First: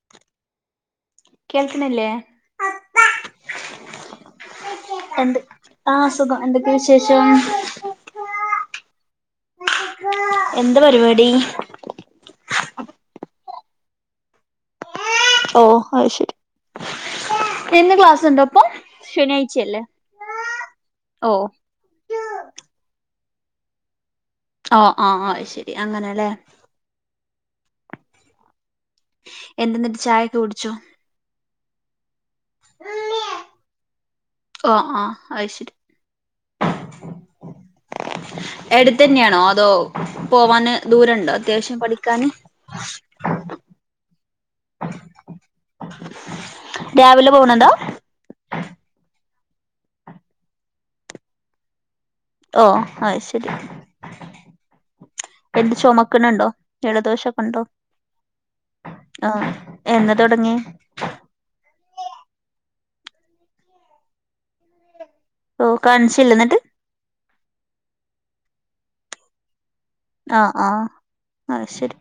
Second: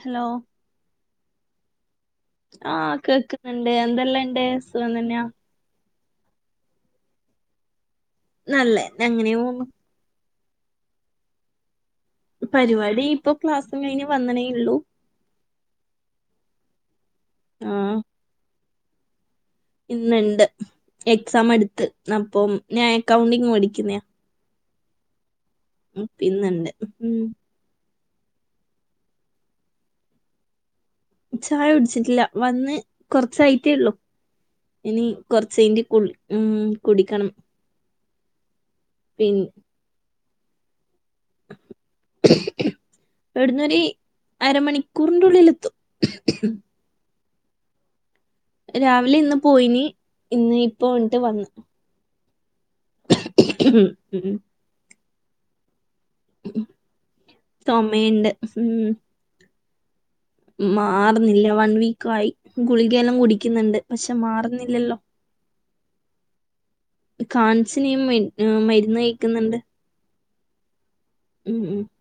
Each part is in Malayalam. ഹലോ കേൾക്കിണില്ലേ ആഹ് കേക്കുന്നുണ്ട് എന്തെല്ലാം ഇണ്ട് സുഖം തന്നെയാ ആഹ് അസുഖം എന്തൊക്കെയാ വിശേഷം നല്ലേ അങ്ങനെയേ പോന്നു എന്താ പരിപാടി പരിപാടി ഇപ്പൊ ക്ലാസ്സും കഴിഞ്ഞ് വന്നണേ ഉള്ളൂ ഓ അത് ശരി ഇന്ന് ക്ലാസുണ്ടോ അപ്പൊ ശനിയാഴ്ചയല്ലേ ഇന്ന് ഇണ്ട് ഓ എക്സാം അടുത്ത് അപ്പം ഞാൻ അക്കൗണ്ടിംഗ് പടിക്കുന്നയാ ആഹ് ആഹ് അത് ശരി ഉം അങ്ങനെല്ലേ ഇന്നൊണ്ട് ഉം എന്താ എന്നിട്ട് ചായയൊക്കെ കുടിച്ചോ ചായ കുടിച്ചിട്ടില്ല വന്ന് കൊറച്ചായിട്ടേയുള്ളു ഓ ആ ഇനി അത് കുറച്ച് ശരി കഴിഞ്ഞിട്ട് കുളി ഉം കുടിക്കണം അടുത്ത് തന്നെയാണോ പിന്നെ അതോ പോവാന് ദൂരവൊണ്ടോ അത്യാവശ്യം പഠിക്കാന് ഇവിടുന്നൊരു അരമണിക്കൂറിന്റെ ഉള്ളിലെത്തും രാവിലെ പോന്നോണ്ട രാവിലെ ഇന്ന് പോയിന് ഇന്ന് ഇപ്പ കൊണ്ട് വന്നു ഓ അത് ശരി ഉം എന്ത് ചുമക്കണണ്ടോ ജലദോഷൊക്കെ ഉണ്ടോ ചുമയുണ്ട് ഉം ആഹ് എന്നാ തുടങ്ങി മാറുന്നില്ല വൺ വീക്ക് ആയി ഗുളികയെല്ലാം കുടിക്കുന്നുണ്ട് പക്ഷെ മാറുന്നില്ലല്ലോ ഓ കാണിച്ചില്ലേ എന്നിട്ട് കാണിച്ചിനി മരുന്ന് കഴിക്കുന്നുണ്ട് ആഹ് ആഹ് ഉം അത് ഉം. ശരി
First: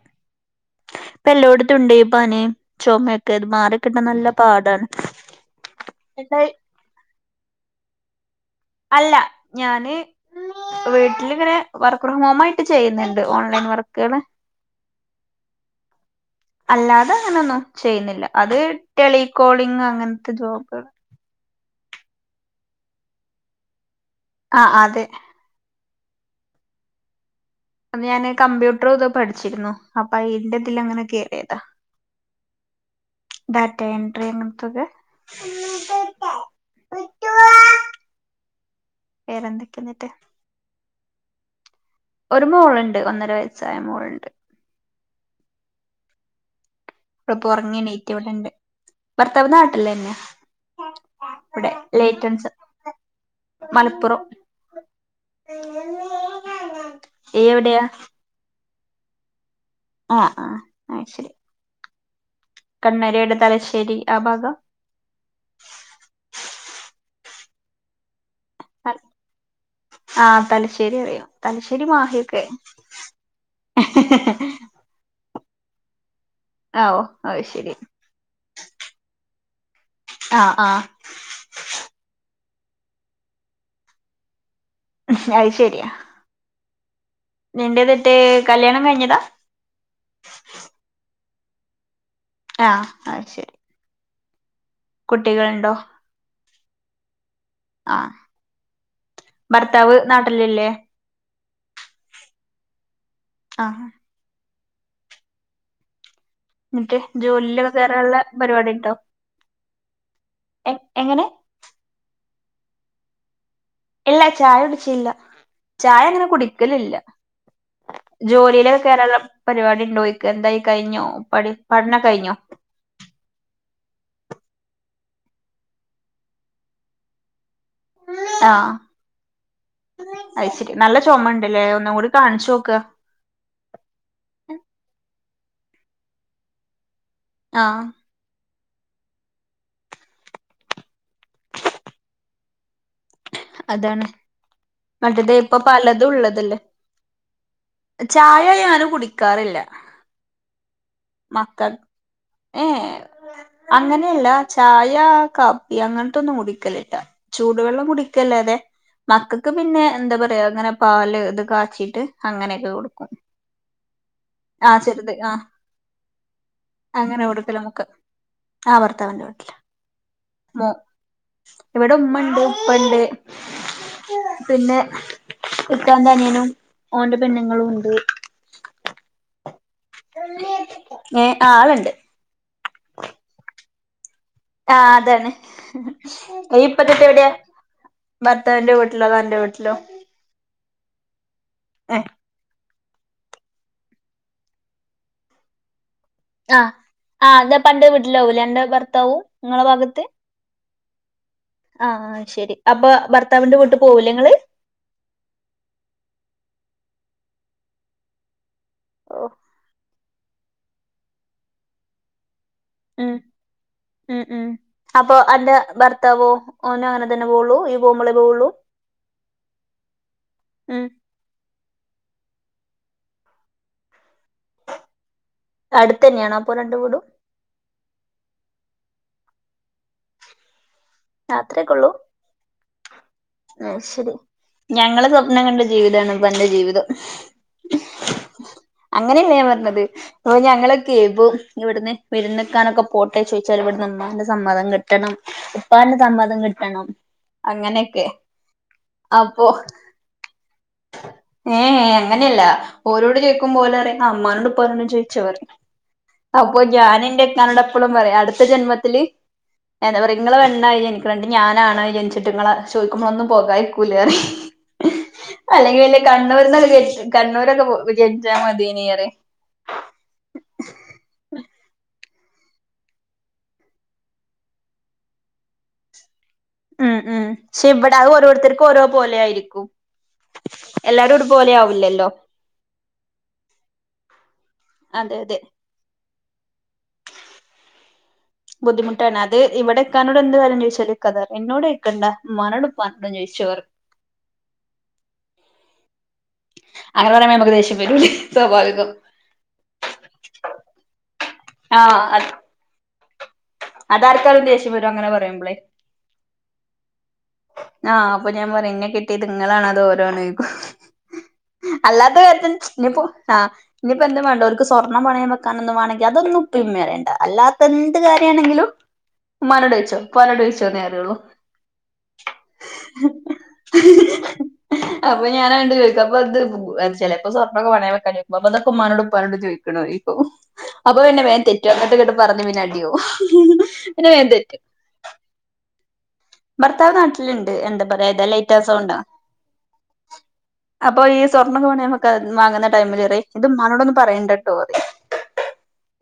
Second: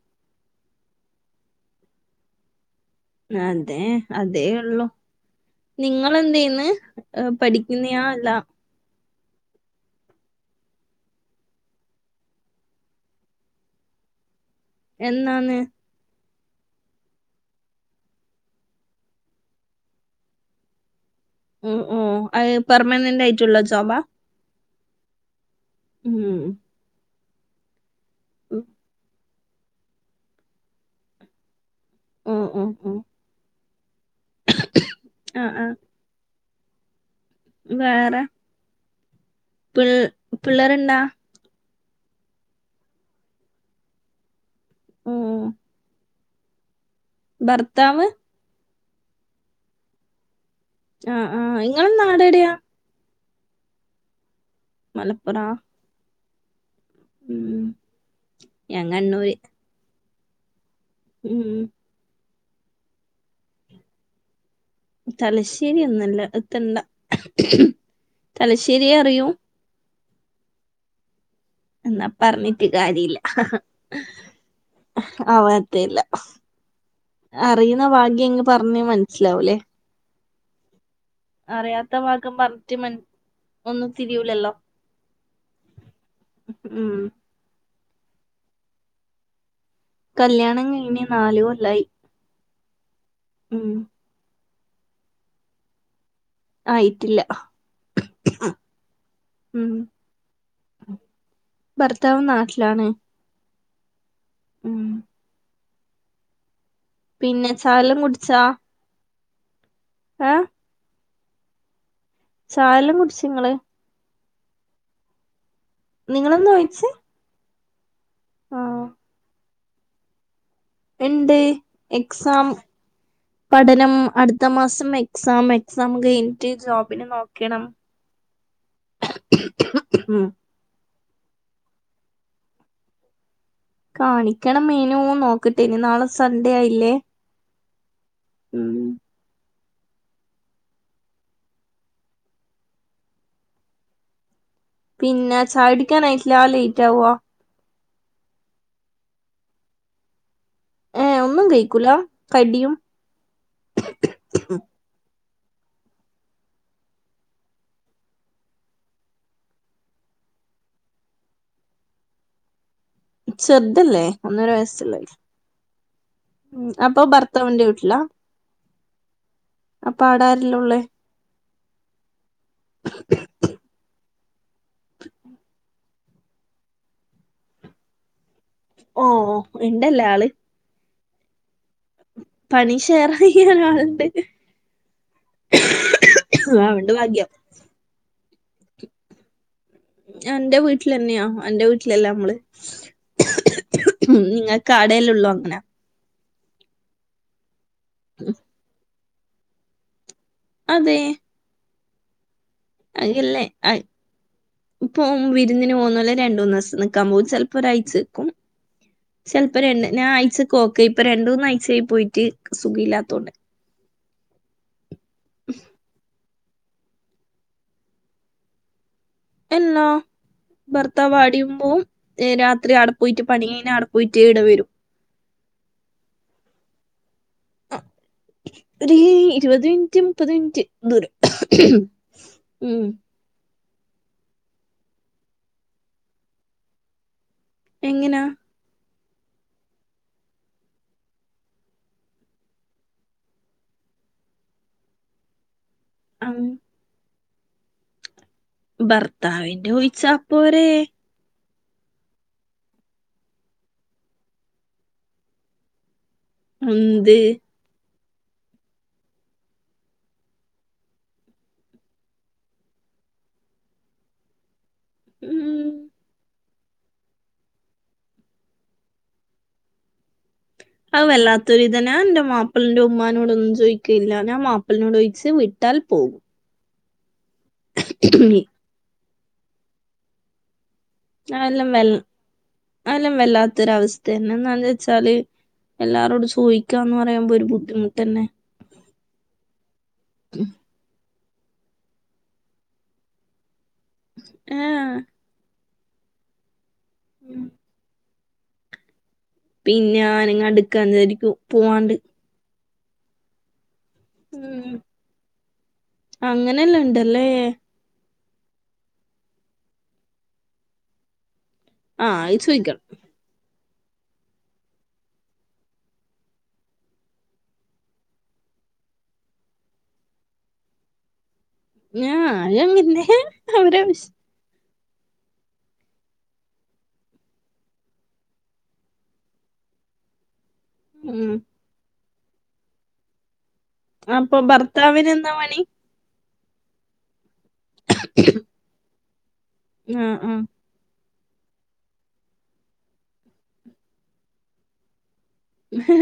ഇപ്പ എല്ലോടത്തും ഉണ്ടേ പനി ചുമയൊക്കെ ഇത് അതെ മാറിക്കിട്ടാൻ നല്ല അതേ പാടാണ് ഉള്ളു നിങ്ങളെന്ത് എന്നിട്ട് ചെയ്യുന്ന് ആഹ് പഠിക്കുന്നയാ അല്ല അല്ല ഞാന് വീട്ടിലിങ്ങനെ വർക്ക് ഫ്രം ഹോമായിട്ട് ചെയ്യുന്നുണ്ട് ഓൺലൈൻ വർക്കുകള് എന്നാന്ന് അല്ലാതെ അങ്ങനെയൊന്നും ചെയ്യുന്നില്ല അത് ടെലികോളിങ് അങ്ങനത്തെ ജോബ് ഉം ഉം അത് പെർമനന്റ് ആയിട്ടുള്ള ജോബാ ആഹ് അതെ ഉം അത് ഞാന് ഉം. കമ്പ്യൂട്ടർ ഇതൊക്കെ പഠിച്ചിരുന്നു അപ്പ അയിന്റെ ഇതിൽ അങ്ങനെ കയറിയതാ ഉം ഉം ഉം ഡാറ്റാ എൻട്രി അങ്ങനത്തെയൊക്കെ ആ ആ വേറെ വേറെ എന്തൊക്കെയാ എന്നിട്ട് പിള്ളാരെന്നാ ഒരു മോൾ ഉണ്ട് ഒന്നര വയസ്സായ മോളുണ്ട് ഉം അവള് ഇപ്പൊ ഉറങ്ങി ഭർത്താവ് എണീറ്റു ഇവിടൊണ്ട് ഭർത്താവ് നാട്ടില് തന്നെയാ ആഹ് ആഹ് ഇവിടെ ഇങ്ങടെ നാടെവിടെയാ ലേറ്റൻസ് മലപ്പുറം മലപ്പുറവാ ഈ എവിടെയാ ഞാൻ കണ്ണൂര് ആഹ് ആഹ് അത് ശെരി ഉം കണ്ണൂര് എവിടെയാ തലശ്ശേരി ആ ഭാഗവാ തലശ്ശേരി ഒന്നല്ല എത്തണ്ട തലശ്ശേരിയേ അറിയും ആഹ് തലശ്ശേരി അറിയും തലശ്ശേരി എന്നാ മാഹിയൊക്കെ പറഞ്ഞിട്ട് കാര്യല്ല ആവാത്തല്ല. ആഹ് ഓ അത് ശരി അറിയുന്ന ഭാഗം എങ്ങ് പറഞ്ഞേ മനസ്സിലാവൂല്ലേ ആഹ് ആഹ് അറിയാത്ത ഭാഗം പറഞ്ഞിട്ട് മ ഒന്നും തിരിയൂലല്ലോ? ഉം അയ് ശരിയാ ഉം നിന്റെ വീട്ട് കല്യാണം കഴിഞ്ഞതാ? കല്യാണം കഴിഞ്ഞ് നാല് കൊല്ലായി ആഹ് ആ ശരി ഉം കുട്ടികളുണ്ടോ? ആയിട്ടില്ല. ആഹ് ഉം ഭർത്താവ് നാട്ടിലില്ലേ ഭർത്താവ് നാട്ടിലാണ് ആഹ് ഉം ന്നിട്ട് പിന്നെ ജോലിയിലൊക്കെ ചായല്ലാം കേറാനുള്ള കുടിച്ചാ പരിപാടി ഉണ്ടോ ഏ എ എങ്ങനെ ചായല്ലം കുടിച്ചു ങ്ങള് ഇല്ല ചായ കുടിച്ചില്ല. ചായ അങ്ങനെ നിങ്ങളെന്ന് ചോദിച്ച് കുടിക്കലില്ല. ആ ജോലിയിലൊക്കെ കേറാനുള്ള പരിപാടി ണ്ടോ എന്തായി കഴിഞ്ഞോ ഉണ്ട് പഠി പഠന കഴിഞ്ഞോ എക്സാം പഠനം അടുത്ത മാസം എക്സാമാ എക്സാം കയിഞ്ഞിട്ട് ജോബിന് നോക്കണം. ആഹ ഉം അയ്ശേരി നല്ല ചുമ ഉണ്ടല്ലേ. ഒന്നും കൂടി കാണിച്ചു നോക്ക കാണിക്കണം മേനോ നോക്കട്ടേ നി നാളെ സൺഡേ ആയില്ലേ ആഹ് ഉം അതാണ്. മറ്റത് പിന്നെ ഇപ്പൊ പലതും ചായുടിക്കാനായിട്ടില്ല ഉള്ളതല്ലേ ലേറ്റ് ആവോ ചായ ഞാനും കുടിക്കാറില്ല. ഏ ഒന്നും മക്കൾ കഴിക്കൂല കടിയും ഏഹ്.. അങ്ങനെയല്ല. ചായ കാപ്പി അങ്ങനത്തൊന്നും കുടിക്കലില്ല. ചൂടുവെള്ളം കുടി ക്കല്ലാതെ മക്കൾക്ക് പിന്നെ എന്താ പറയാ അങ്ങനെ പാല് ഇത് കാച്ചിട്ട് അങ്ങനെയൊക്കെ കൊടുക്കും. ചെർതല്ലേ ഒന്നര ആഹ് വയസ്സുള്ള ചെറുത് ആഹ് ഉ അപ്പൊ അങ്ങനെ കൊടുക്കല ഭർത്താവിന്റെ നമുക്ക് വീട്ടിലാ ആഹ് ഭർത്താവിന്റെ വീട്ടില് അപ്പൊ അടാരല്ല മോ ഉള്ളേ ഇവിടെ ഉമ്മ ണ്ട് ഉപ്പ ണ്ട് പിന്നെ ഇക്കാന്റെ അനിയനും ഓന്റെ പെണ്ണുങ്ങളും ഉണ്ട്. ഓഹ് ഏ ആളുണ്ട് പണി ഷെയറയാൻ ആള് ണ്ട് ആ അതാണ് ഇപ്പത്തെ അവണ്ട് ഭാഗ്യം എവിടെയാ? ഭർത്താവിന്റെ വീട്ടിലോ അതോ അന്റെ വീട്ടിലോ എന്റെ വീട്ടിൽ ന്നെയോ എന്റെ ആഹ് വീട്ടിലല്ല നമ്മള് ഉ ങ്ങൾക്ക് അടല്ലേ ഉള്ളൂ അങ്ങനെ അ ഇജ്ജ് അപ്പന്റെ വീട്ടിൽ ആവുലെ അന്റെ ഭർത്താവും നിങ്ങളെ ഭാഗത്ത് അതെ ആഹ് ശരി അപ്പൊ അയിനില്ലേ ഭർത്താവിന്റെ വീട്ട് അഹ് പോവൂലേ ഇങ്ങള് ഇപ്പൊ വിരുന്നിന് പോകുന്നല്ലെ രണ്ടൂന്ന് ദിവസം നിൽക്കാൻ പോ ചിലപ്പോ ഒരാഴ്ചെക്കും ചിലപ്പോ രണ്ട് ഞാൻ ആയിചക്ക് പോക്ക് ഇപ്പൊ രണ്ട് മൂന്നഴ്ച ആയി പോയിട്ട് സുഖ ഉം ഇല്ലാത്തോണ്ട് ഉം ഉം അപ്പൊ അന്റെ ഭർത്താവോ ഓന് അങ്ങനെ തന്നെ പോവളൂ ഈ പോുമ്പോളേ പോവുള്ളൂ എല്ലാ ഉം ഭർത്താവ് അവിടെയും പോകും. രാത്രി അവിടെ പോയിട്ട് പണികഴിഞ്ഞ് അവിടെ പോയിട്ട് ഇവിടെ വരും അടുത്ത് തന്നെയാണോ അപ്പൊ രണ്ടു വീടും ഒരു ഇരുപത് മിനിറ്റ് മുപ്പത് മിനിറ്റ് ദൂരം അത്രേക്കെള്ളൂ ഉം ആഹ് ശരി ഞങ്ങള് സ്വപ്നം കണ്ട ജീവിതാണ് ഇപ്പ എന്റെ ജീവിതം എങ്ങനാ അങ്ങനെയല്ല ഞാൻ പറഞ്ഞത് ഇപ്പൊ ഞങ്ങളൊക്കെ ഇപ്പ ഇവിടുന്ന് വിരുന്ന്‌ നിൽക്കാനൊക്കെ പോട്ടെ ചോദിച്ചാല് ഇവിടുന്ന് ഉമ്മാന്റെ സമ്മതം കിട്ടണം ഉപ്പാന്റെ സമ്മതം കിട്ടണം അങ്ങനെയൊക്കെ അപ്പൊ ഭർത്താവിന്റെ ഒഴിച്ചപ്പോരെ ഏഹ് ഏഹ് അങ്ങനെയല്ല ഓരോട് ചോയിക്കുമ്പോ ഓല് പറയും ആഹ്‌ ഉമ്മാനോടും ഉപ്പാനോട് ചോദിച്ചോ [inaudible] അപ്പൊ ഞാൻ എന്ത് എന്റെ ഇക്കാനോടെപ്പളും പറയും അടുത്ത ജന്മത്തില് എന്താ പറയാ നിങ്ങൾ പെണ്ണായി ജനിച്ചിട്ട് ഞാൻ ആണായി ജനിചിട്ട് ഇങ്ങളെ ചോയി ക്കുമ്പോളൊന്നും പോകാതിരിക്കൂലാന്നെ ഉം അല്ലെങ്കിൽ പിന്നെ കണ്ണൂർന്നൊക്കെ കണ്ണൂരൊക്കെ ജനിച്ച മതിനെറെ അത് വല്ലാത്തൊരി ഇതനാ എൻ്റെ മാപ്പിളിന്റെ ഉമ്മാനോട് ഒന്നും ചോദിക്കില്ല ഞാൻ മാപ്പിളിനോട് ചോദിച്ച് വിട്ടാൽ പോകും ഉം ഉം പക്ഷെ ഇവിടെ അത് ഓരോരുത്തർക്കും ഓരോ പോലെ ആയിരിക്കും എല്ലാരും [unintelligible] ഒരുപോലെ ആവില്ലല്ലോ അതിലും വല്ലാത്തൊരവസ്ഥയാണ് ഒന്ന് അതെ ആലോചിച്ചാലു അതെ എല്ലാരോടും ചോദിക്കാന്ന് പറയുമ്പോ ഒരു ബുദ്ധിമുട്ട് തന്നെ ബുദ്ധിമുട്ടാണ് അത് ഇവിടെ ഇക്കാനോട് എന്ത് കാര്യം ചോദിച്ചാല് ഇക്ക പറയും എന്നോട്ചോയി കണ്ട ഉമ്മാനോട് ഉപ്പാനോട് ചോദിച്ചോ ന്ന് പറയും [unintelligible] അങ്ങനെ പറയുമ്പ ഉം. നമുക്ക് ദേഷ്യം വരൂ സ്വാഭാവികം പിന്നെ അനങ്ങടുക്കാന്നരിക്കും ആഹ് അത് അത് ആർക്കായാലും ദേഷ്യം വരും അങ്ങനെ പറയുമ്പളേ അങ്ങനെഎന്ന് ഉണ്ടല്ലേ ആഹ് അപ്പൊ ഞാൻ പറയുന്ന എന്നെ കെട്ടിട്ട് നിങ്ങള് അങ്ങോട് പോരുവോ ചോയിക്കും ആഹ് അല്ലാതെ അത് [unintelligible] ചോയിക്കണം ഇനിയിപ്പൊ എന്ത് വേണ്ട അവർ സ്വർണ്ണം പണയവെക്കാനൊന്നും വേണെങ്കിൽ അതൊന്നും [unintelligible] അല്ലാത്ത എന്ത് കാര്യമാണെങ്കിലും ഉമ്മാനോട് ചോദിച്ചോ ഉപ്പാനോട് ചോദിച്ചോ [unintelligible] [unintelligible] അപ്പൊ ഞാനാണ്ട് ചോദിക്ക അപ്പ എന്ത് ചിലപ്പോസ്വർണ്ണമൊക്കെ പണയം വെക്കാൻ ചോദിക്കും [unintelligible] ഉമ്മാനോട് ഉപ്പാനോട് ചോദിക്കും [unintelligible] അപ്പൊ പിന്നെ ഉം വേഗം തെറ്റോ അങ്ങട്ട് ഇങ്ങട്ട് പറഞ്ഞ് പിന്നെ അടിയാവും പിന്നെ വേഗം അപ്പൊ തെറ്റും ഭർത്താവിന് എന്താ പണി ഭർത്താവ് നാട്ടിലുണ്ട് എന്താ പറയാ ഏതാ ലൈറ്റാ സൗണ്ടാ ആഹ് ആഹ് അപ്പൊ ഈ സ്വർണ്ണക്കെ പണയം വെക്കാൻ വാങ്ങുന്ന ടൈമിൽ പറയും ഇത് ഉമ്മാനോടൊന്നും പറയേണ്ട കേട്ടോ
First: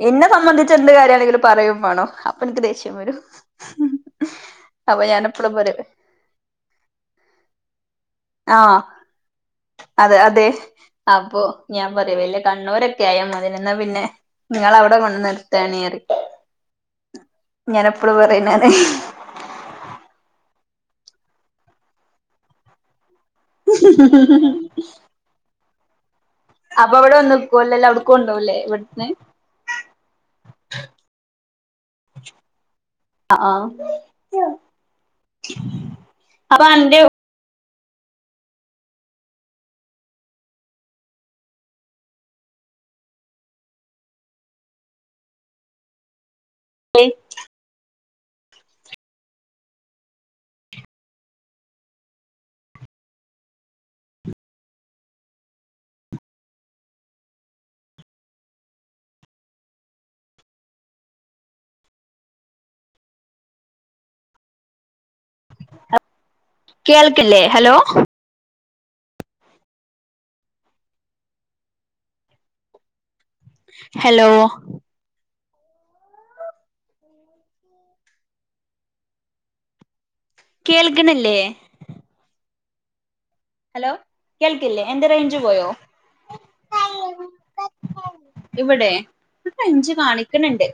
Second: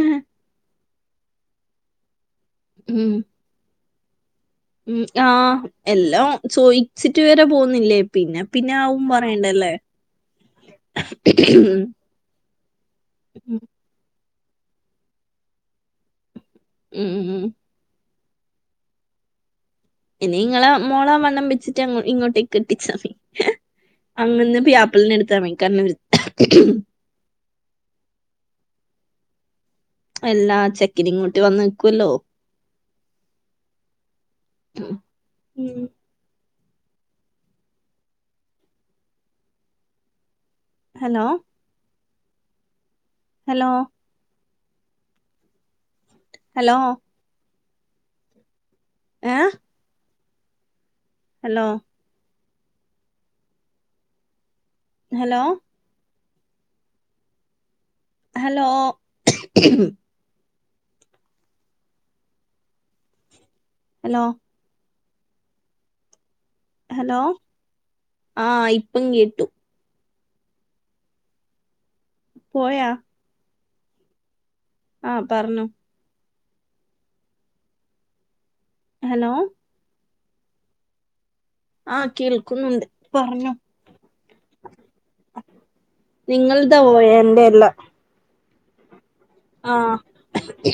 എന്നെ സംബന്ധിച്ച എന്ത് കാര്യമാണെങ്കിലും പറയയും വേണം അപ്പൊ എനിക്ക് ദേഷ്യം ഉം വരും [unintelligible] ഉം ഞാൻ എപ്പളും ആഹ് പറയും എല്ലാം ചോദിച്ചിട്ട് വേരെ പോകുന്നില്ലേ പിന്നെ പിന്നെ ആഹ് ആവും പറയണ്ടല്ലേ അതെ അതെ അപ്പൊ ഞാൻ പറയാ വല്ല കണ്ണൂരൊക്കെ ആയ മതി എന്നാ പിന്നെ നിങ്ങൾ അവിടെ വന്ന് എടുത്തേനേറി ഉം ഉം ഞാൻ എപ്പളും പറയുന്നതാണ് ഇനി ഇങ്ങളെ മോളെ വണ്ണം വെച്ചിട്ട് ഇങ്ങോട്ടേക്ക് കെട്ടിച്ചാമതി [unintelligible] അപ്പൊ അവിടെ വന്ന്ക്കുവല്ല അല്ല അവിടുക്കണ്ടോകല്ലേ ഇവിടുന്ന് എല്ലാ ചെക്കൻ ഇങ്ങോട്ട് വന്ന് നിൽക്കുവല്ലോ ആഹ് ആഹ് ഉം അപ്പൊ അന്റെയും ഹലോ ഹലോ ഹലോ ആ [unintelligible] ഏ ഹലോ ഹലോ ഹലോ ഹലോ കേൾക്കല്ലേ ഹലോ ആഇപ്പം കേട്ടു പോയ ഹലോ ആപറഞ്ഞോ ഹലോ കേൾക് ണില്ലേ ആഹ കേൾക്കുന്നുണ്ട് പറഞ്ഞോ ഹലോ കേൾക്കില്ലേ എന്ത് റേഞ്ച് പോയോ നിങ്ങളതാ പോയ എന്റെ ഇവിടെ ആഹ റേഞ്ച് കാണിക്കണണ്ട് ച്ച്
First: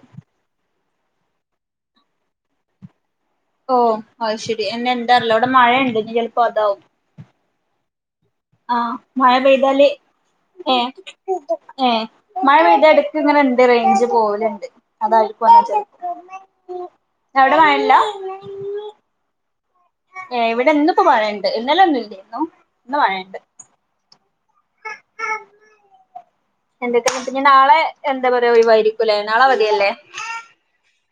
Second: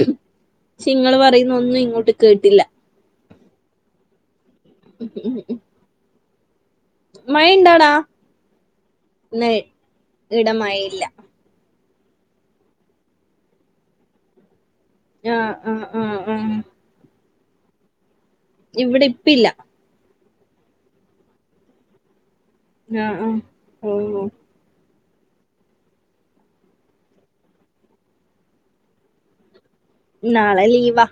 നിങ്ങ ൾപറയുന്ന ഒന്നും ഇങ്ങോട്ട് കേട്ടില്ല ഓ അ് ശരി എന്നെ എന്ത അറല്ല അവിടെ മഴയുണ്ട് ഇ ചിലപ്പോ അതാവും മഴ ഇണ്ടടാ ആ മഴ പെയ്താല് ഇവിടെ ഏ മഴയില്ല ഏ മഴ പെയ്ത അടുക്ക ഇങ്ങനെണ്ട് റേഞ്ച് പോവലുണ്ട്. അതായി ആ ആ ആ ആ അവിടെ മഴല്ല ഇവിടെ ഇപിഇല്ല ഏ ഇവിടെന്നിപ്പോ മയണ്ട് ഇന്നല ഒന്നും ഇല്ലരുന്നു ഉം ഉം ന്തൊക്കെയ പിന്നെ നാളെ എന്താ പറയാ ഒഴിവായിരിക്കുംല്ലേ നാളെ അവതിയ ല്ല നാളെ ലീവാ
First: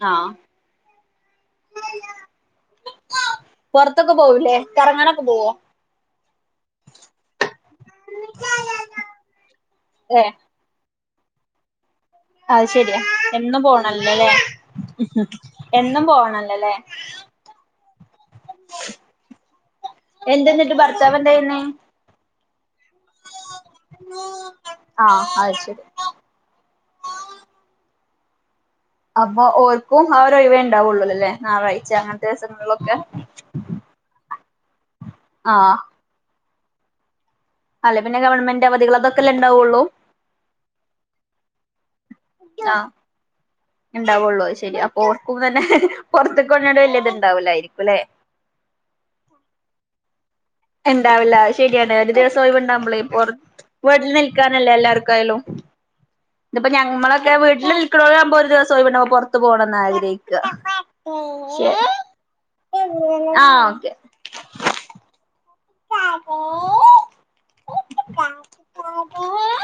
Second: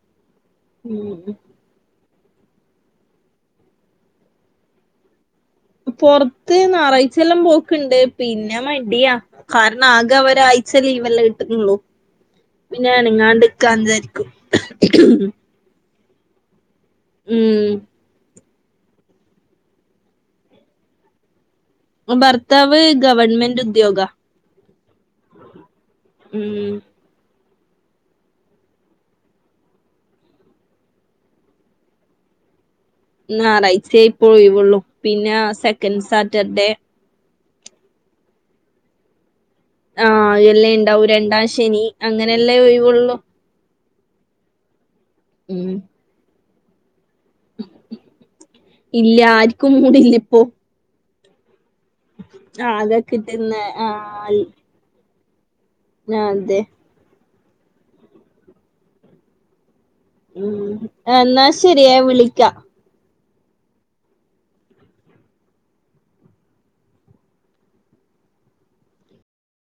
ആ ഉം പുറത്തൊക്കെ പോവൂല്ലേ കറങ്ങാനൊക്കെ പോവോ? പുറത്ത് ഞായറാഴ്ച എല്ലാം പോക്ക്ണ്ട് പിന്നെ മടിയാ കാരണം ആകെ ഏ അവര സെ ലീവല്ല കിട്ടുന്നുള്ളൂ അത് പിന്നെ ശരിയാ എന്നും അനങ്ങാണ്ട്ക്കാ വിചാരിക്കും പോണല്ലോല്ലേ എന്നും പോണല്ലോല്ലേ ഇം എന്തെന്നിട്ട ഭർത്താവ് എന്ത ചെയ്യുന്നേ ഭർത്താവ് ഗവൺമെന്റ് ഉദ്യോഗ ആ അത് ശെരി ഇം അപ്പൊ ഓർക്കും ആരഴിവേ ഉണ്ടാവുള്ളൂ അല്ലേ ഞായറാഴ്ച അങ്ങനത്തെ ദിവസങ്ങളിലൊക്കെ ഞായറാഴ്ചേ പോഴിവോള്ളൂ പിന്നെ ആഹ് സെക്കൻഡ് സാറ്റർഡേ അല്ല പിന്നെ ഗവൺമെറ് അവധികൾക്കൊക്കെല്ല ഉണ്ടാവുള്ളൂ ആഹ് എല്ലാം ഉണ്ടാവും രണ്ടാം ശനി അങ്ങനെയ അല്ലേ ആഹ് ഒഴിവൊള്ളു ഉണ്ടാവുള്ളൂ ശരി അപ്പൊ ഓക്കും തന്നെ ഉം പുറത്തകൊണ വലിയ ഇത് ഉണ്ടാവലായിരിക്കും ല്ലേ ഇല്ല ആർക്കും മുടി ല്ലഇപ്പോ ഇണ്ടവില്ല ശരിയാണ് ഒരു ദിവസം ഒഴിവ്ണ്ടാമ്പ്ളേ ആകെ പൊർ കിട്ടുന്ന വീട്ട്ല് ആഹ് നിൽക്കാന്നല്ലേ എല്ലാർക്കായാലും അതെ ഇത്പ്പൊ ഞമ്മളൊക്കെ വീട്ട്ല് നിൽക്ക്ണോലാമ്പോ ഒരു ദിവസ ഒഴിവ് ണ്ടാമ്പൊ പൊർത്ത് പോണംന്നാഗ്രഹി ഉം എന്നാ ശരി ഞാൻ വിളിക്കാം ആഹ് ഓക്കെ തായേ തഗീ